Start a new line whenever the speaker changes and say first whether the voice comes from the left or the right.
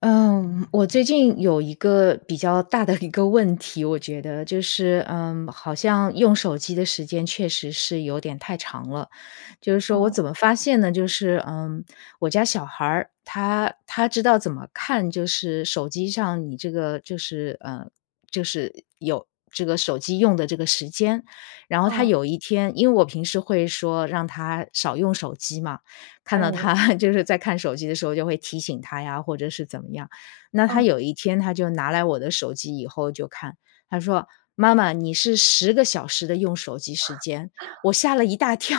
left: 嗯，我最近有一个比较大的一个问题，我觉得，就是，嗯，好像用手机的时间确实是有点太长了，就是说我
right: 哦。
left: 怎么发现呢？就是，呃，我家小孩儿，他他知道怎么看就是手机上你这个就是，呃就是有这个手机用的这个时间。然后他
right: 嗯。
left: 有一天因为我平时会说让他少用手机嘛，看到
right: 哎。
left: 他就是在看手机的时候就会提醒他呀，或者是怎么样。那他
right: 嗯。
left: 有一天他就拿来我的手机以后就看，他说：“妈妈，你是10个小时的用手机时间”，我吓了一大跳，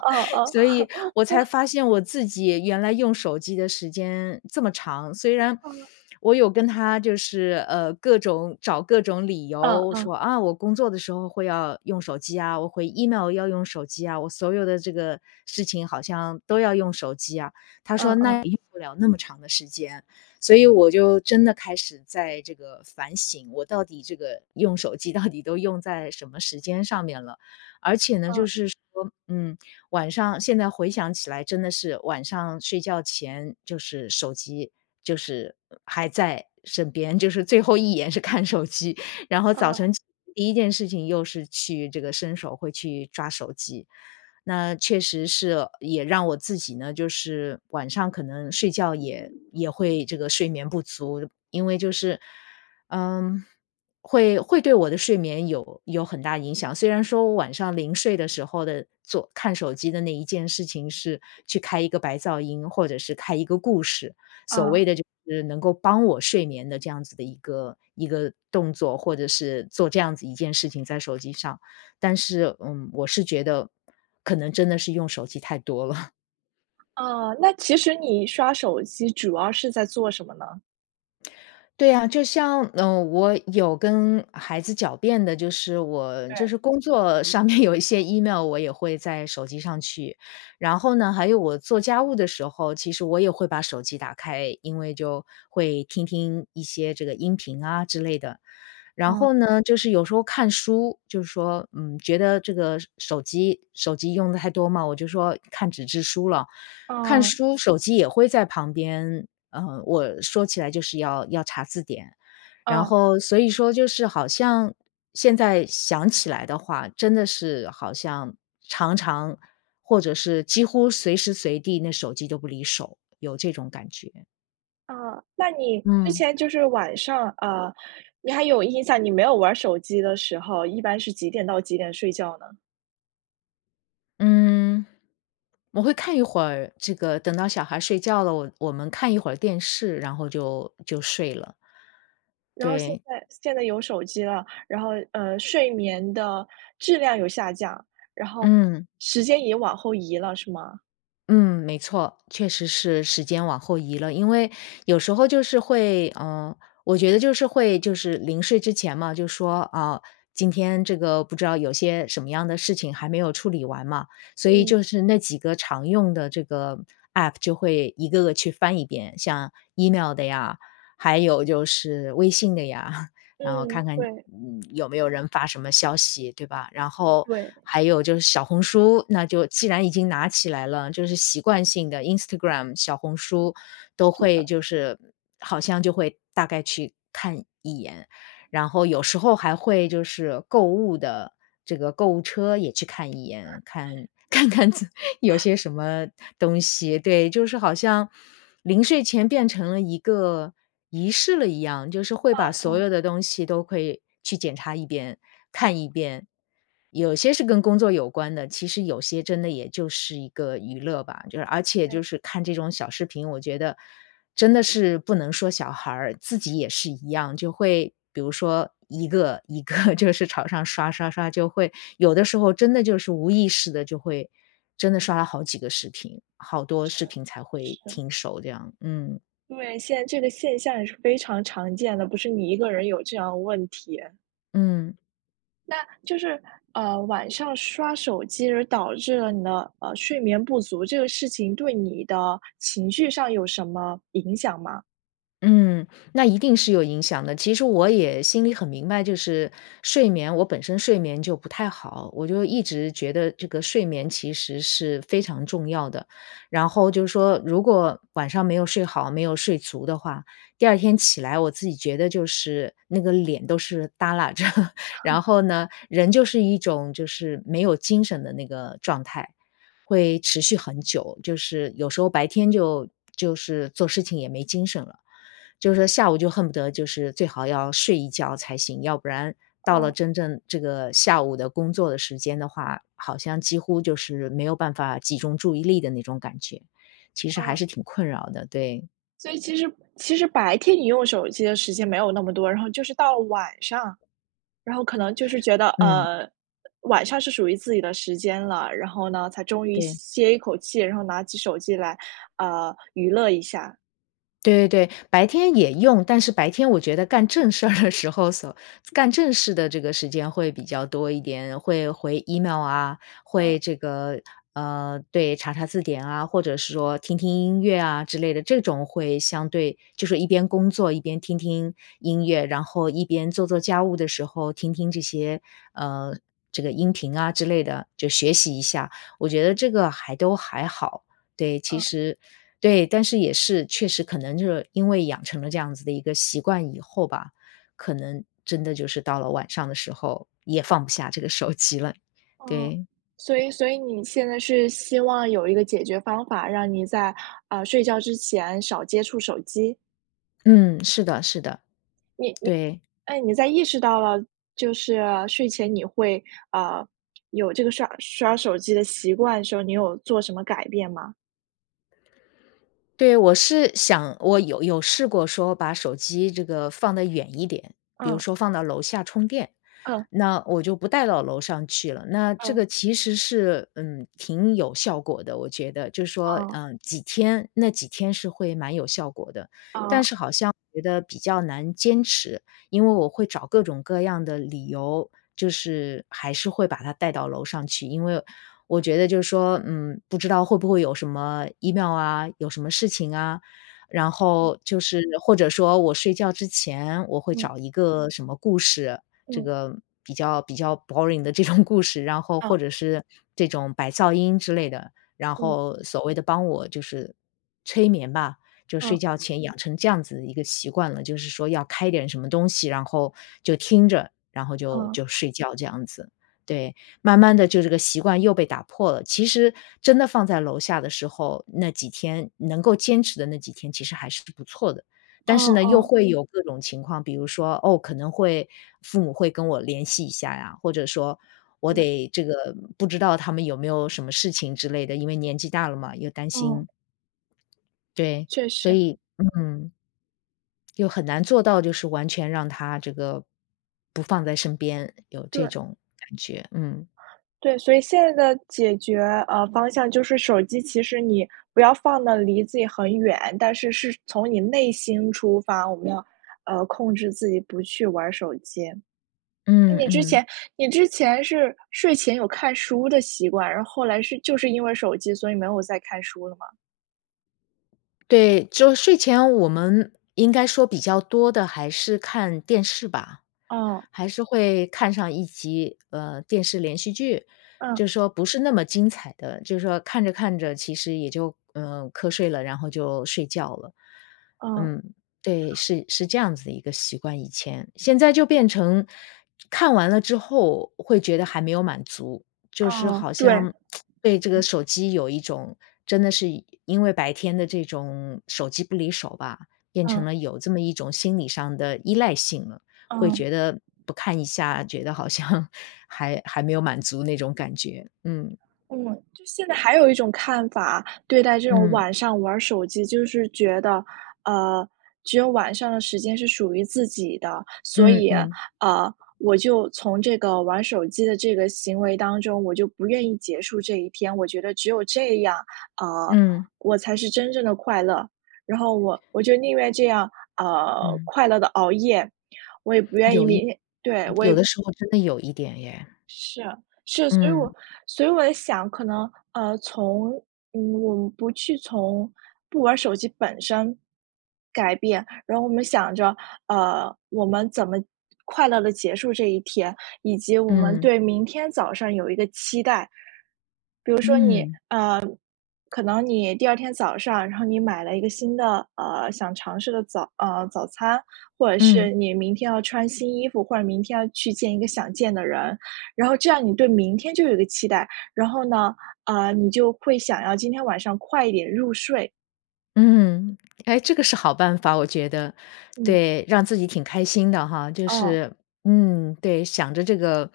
right: 哦 哦。
left: 所以我才 发现我自己原来用手机的时间这么长。虽然
right: 嗯。
left: 我有跟他就是，呃，各种找各种理
right: 嗯
left: 由
right: 嗯。
left: 说：“啊，我工作的时候会要用手机啊，我回 email 要用手机啊，我所有的这个事情好像都要用手机啊”。他
right: 嗯
left: 说：
right: 嗯。
left: “那也用不了那么长的时间。”所以我就真的开始在这个反省，我到底这个用手机到底都用在什么时间上面了。而且呢，就
right: 嗯。
left: 是说，嗯，晚上现在回想起来真的是晚上睡觉前就是手机就是还在身边，就是最后一眼是看手机，然后早
right: 哦。
left: 晨起第1件事情又是去这个伸手会去抓手机。那确实是，也让我自己呢，就是晚上可能睡觉也也会这个睡眠不足，因为就是嗯，会会对我的睡眠有有很大影响。虽然说我晚上临睡的时候的做看手机的那一件事情是去开一个白噪音，或者是开一个故事，所
right: 嗯。
left: 谓的就是能够帮我睡眠的这样子的一个一个动作，或者是做这样子一件事情在手机上，但是，嗯，我是觉得可能真的是用手机太多了。
right: 啊，那其实你刷手机主要是在做什么呢？
left: 对啊，就像，呃，我有跟孩子狡辩的，就是我就
right: 对。
left: 是工作上面有一些 Email 我也会在手机上去。然后呢，还有我做家务的时候，其实我也会把手机打开。因为就会听听一些这个音频啊之类的。然
right: 嗯。
left: 后呢，就是有时候看书，就说，嗯，觉得这个手手机手机用的太多嘛，我就说看纸质书了。看
right: 嗯。
left: 书手机也会在旁边呃，我说起来就是要要查字典。然
right: 啊。
left: 后，所以说就是好像现在想起来的话，真的是，好像常常或者是几乎随时随地那手机都不离手，有这种感觉。
right: 啊，那你之
left: 嗯。
right: 前就是晚上啊，你还有印象，你没有玩儿手机的时候，一般是几点到几点睡觉呢？
left: 嗯，我会看一会儿这个等到小孩睡觉了，我我们看一会电视，然后就就睡了。
right: 然后现
left: 对。
right: 在现在有手机了，然后，呃，睡眠的质量有下降，然后
left: 嗯。
right: 时间也往后移了是吗？
left: 嗯，没错，确实是时间往后移了。因为有时候就是会呃，我觉得就是会就是临睡之前嘛，就说，啊，今天这个不知道有些什么样的事情还没有处理完嘛，所以
right: 嗯。
left: 就是那几个常用的这个 App 就会一个个去翻一遍，像 email 的呀，还有就是微信的呀，然后
right: 嗯，
left: 看看，
right: 对。
left: 嗯，有没有人发什么消息，对吧？然后
right: 对。
left: 还有就是小红书，那就既然已经拿起来了，就是习惯性地 Instagram、小红书都
right: 是
left: 会
right: 的。
left: 就是好像就会大概去看一眼，然后有时候还会就是购物的这个购物车也去看一眼，看看看有 些什么东西。对，就是好像临睡前变成了一个仪式了一样，就是会把
right: 嗯
left: 所
right: 嗯。
left: 有的东西都可以去检查一遍，看一遍。有些是跟工作有关的，其实有些真的也就是一个娱乐吧，就是而且
right: 对。
left: 就是看这种小视频，我觉得真的是不能说小孩儿，自己也是一样，就会比如说一个一个就是朝上刷刷刷，就会有的时候真的就是无意识地就会真的刷了好几个视频，好多
right: 是
left: 视频才会
right: 是。
left: 停手这样，嗯。
right: 对，现在这个现象也是非常常见的，不是你一个人有这样的问题。
left: 嗯。
right: 那就是，呃，晚上刷手机而导致了你的，呃，睡眠不足，这个事情对你的情绪上有什么影响吗？
left: 嗯，那一定是有影响的。其实我也心里很明白，就是睡眠我本身睡眠就不太好，我就一直觉得这个睡眠其实是非常重要的。然后就说如果晚上没有睡好、没有睡足的话，第2天起来我自己觉得就是那个脸都是搭拉着，然后呢，人就是一种就是没有精神的那个状态，会持续很久。就是有时候白天就-就是做事情也没精神了。就是说下午就恨不得就是最好要睡一觉才行，要不然到了
right: 嗯。
left: 真正这个下午的工作的时间的话，好像几乎就是没有办法集中注意力的那种感觉，其实还
right: 嗯。
left: 是挺困扰的，对。
right: 所以其实其实白天你用手机的时间没有那么多，然后就是到晚上，然后可能就是觉得，
left: 嗯。
right: 呃，晚上是属于自己的时间了。然后呢，才终于
left: 对。
right: 歇一口气，然后拿起手机来，呃，娱乐一下。
left: 对对对，白天也用，但是白天我觉得干正事儿的时候叟干正事的这个时间会比较多一点。会回 Email 啊，
right: 嗯。
left: 会这个呃，对，查查字典啊，或者是说听听音乐啊之类的，这种会相对就是一边工作一边听听音乐，然后一边做做家务的时候听听这些，呃，这个音频啊之类的，就学习一下。我觉得这个还都还好，对，其
right: 嗯。
left: 实对，但是也是，确实可能就是因为养成了这样子的一个习惯以后吧，可能真的就是到了晚上的时候，也放不下这个手机了，
right: 哦，
left: 对。
right: 所以所以你现在是希望有一个解决方法，让你在，呃，睡觉之前少接触手机。
left: 嗯，是的是的，
right: 你你
left: 对。
right: 哎，你在意识到了就是睡前你会，呃，有这个刷刷手机的习惯的时候，你有做什么改变吗？
left: 对，我是想我有有试过说把手机这个放得远一点。比如
right: 嗯。
left: 说放到楼下充电，
right: 嗯。
left: 那我就不带到楼上去了。那这
right: 嗯。
left: 个其实是，嗯，挺有效果的，我觉得。就是说，
right: 哦。
left: 呃，几天那几天是会蛮有效果的。但
right: 哦。
left: 是好像我觉得比较难坚持，因为我会找各种各样的理由，就是还是会把它带到楼上去，因为我觉得就是说，嗯，不知道会不会有什么 Email 啊，有什么事情啊，然
right: 嗯。
left: 后就是或者说我睡觉之前，我会
right: 嗯。
left: 找一个什么故事，这
right: 嗯。
left: 个比较比较 boring 的这种故事，然后
right: 嗯。
left: 或者是这种白噪音之类的，然
right: 嗯。
left: 后所谓的帮我就是催眠吧。就
right: 嗯。
left: 睡觉前养成这样子的一个习惯了，就是说要开一点什么东西，然后就听着，然后就
right: 嗯。
left: 就睡觉这样子，对。慢慢地就这个习惯又被打破了，其实真的放在楼下的时候，那几天能够坚持的那几天其实还是不错的，
right: 哦
left: 但是
right: 哦
left: 呢，又
right: 哦。
left: 会有各种情况。比如说，哦，可能会父母会跟我联系一下呀，或者说我
right: 对。
left: 得这个不知道他们有没有什么事情之类的，因为年纪大了嘛，有担
right: 嗯。
left: 心。对，
right: 确
left: 所
right: 实。
left: 以嗯。又很难做到就是完全让它这个，不放在身边，有这
right: 对。
left: 种感觉，嗯。
right: 对，所以现在的解决，呃，方向就是手机其实你不要放得离自己很远，但是是从你内心出发，我们要，呃，控制自己不去玩儿手机。那
left: 嗯
right: 你之
left: 嗯。
right: 前你之前是睡前有看书的习惯，然后后来是就是因为手机，所以没有再看书了吗？
left: 对，就睡前我们应该说比较多的还是看电视吧，
right: 哦。
left: 还是会看上一集，呃，电视连续剧。
right: 嗯。
left: 就说不是那么精彩的，就是说，看着看着其实也就，呃，瞌睡了，然后就睡觉了。
right: 嗯。
left: 嗯，对，是是这样子的一个习惯以前。现在就变成看完了之后，会觉得还没有满足，就是
right: 嗯，
left: 好
right: 对。
left: 像 对这个
right: 嗯。
left: 手机有一种真的是因为白天的这种手机不离手吧，变成
right: 嗯。
left: 了有这么一种心理上的依赖性了，会
right: 嗯。
left: 觉得不看一下，觉得好像还还没有满足那种感觉，嗯。
right: 嗯，就现在还有一种看法，对待这种
left: 嗯。
right: 晚上玩儿手机就是觉得，呃，只有晚上的时间是属于自己的，所
left: 嗯
right: 以，
left: 嗯。
right: 呃，我就从这个玩手机的这个行为当中，我就不愿意结束这一天。我觉得只有这样，呃，
left: 嗯。
right: 我才是真正地快乐，然后我我就宁愿这样，呃，
left: 嗯。
right: 快乐地熬夜，我也不愿意
left: 有一
right: 明天对，我
left: 有
right: 也
left: 的时候真的有一点耶。
right: 是，是，所以我
left: 嗯。
right: 所以我也想可能，呃，从嗯，我们不去从不玩手机本身改变，然后我们想着，呃，我们怎么快乐地结束这一天，以及我们
left: 嗯。
right: 对明天早上有一个期待。比如说你，呃，
left: 嗯。
right: 可能你第二天早上，然后你买了一个新的，呃，想尝试的早呃，早餐，或者
left: 嗯。
right: 是你明天要穿新衣服，或者明天要去见一个想见的人。然后这样你对明天就有一个期待，然后呢，呃，你就会想要今天晚上快一点入睡。
left: 嗯。哎，这个是好办法，我觉得。
right: 嗯。
left: 对，让自己挺开心的哈，就
right: 哦。
left: 是嗯，对。想着这个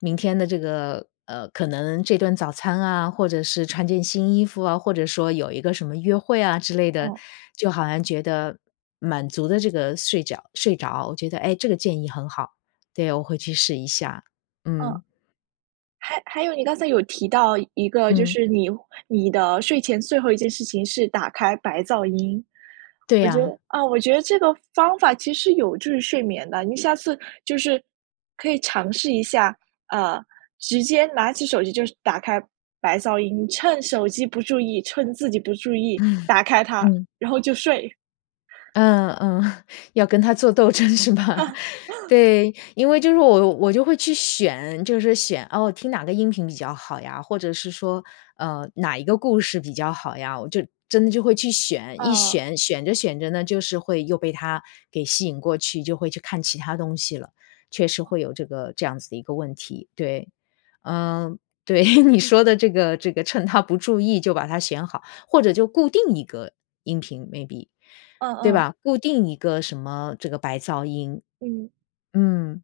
left: 明天的这个，呃，可能这顿早餐啊，或者是穿件新衣服啊，或者说有一个什么约会啊之类的，
right: 哦。
left: 就好像觉得满足了这个睡觉睡着，我觉得，哎，这个建议很好，对，我会去试一下，
right: 嗯。
left: 嗯。
right: 还还有你刚才有提到一个就
left: 嗯。
right: 是你你的睡前最后一件事情是打开白噪音。
left: 对
right: 我觉得
left: 啊。
right: 嗯，我觉得这个方法其实是有助于睡眠的，你下次就是可以尝试一下，呃，直接拿起手机就打开白噪音，趁手机不注意趁自己不注意，打开 它，
left: 嗯。
right: 然后就睡。
left: 嗯嗯，要跟它做斗争是吧？对，因为就是我我就会去选就是选，哦，听哪个音频比较好呀，或者是说，呃，哪一个故事比较好呀，我就真的就会去选，一
right: 嗯。
left: 选选着选着呢就是会又被它给吸引过去，就会去看其它东西了，确实会有这个这样子的一个问题，对。嗯，对，你说的这个这个趁它不注意就把它选好，或者就固定一个音频 maybe。
right: 嗯
left: 对
right: 嗯。
left: 吧？固定一个什么这个白噪音，
right: 嗯。
left: 嗯。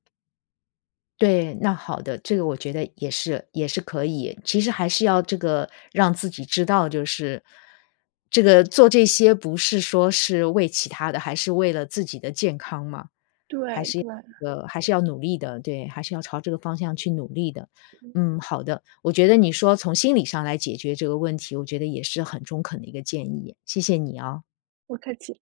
left: 对，那好的，这个我觉得也是也是可以。其实还是要这个让自己知道就是这个做这些不是说是为其他的，还是为了自己的健康嘛，还
right: 对
left: 是要
right: 对。
left: 呃，还是要努力的，对，还是要朝这个方向去努力的。嗯，好的，我觉得你说从心理上来解决这个问题，我觉得也是很中肯的一个建议，谢谢你啊。
right: 不客气。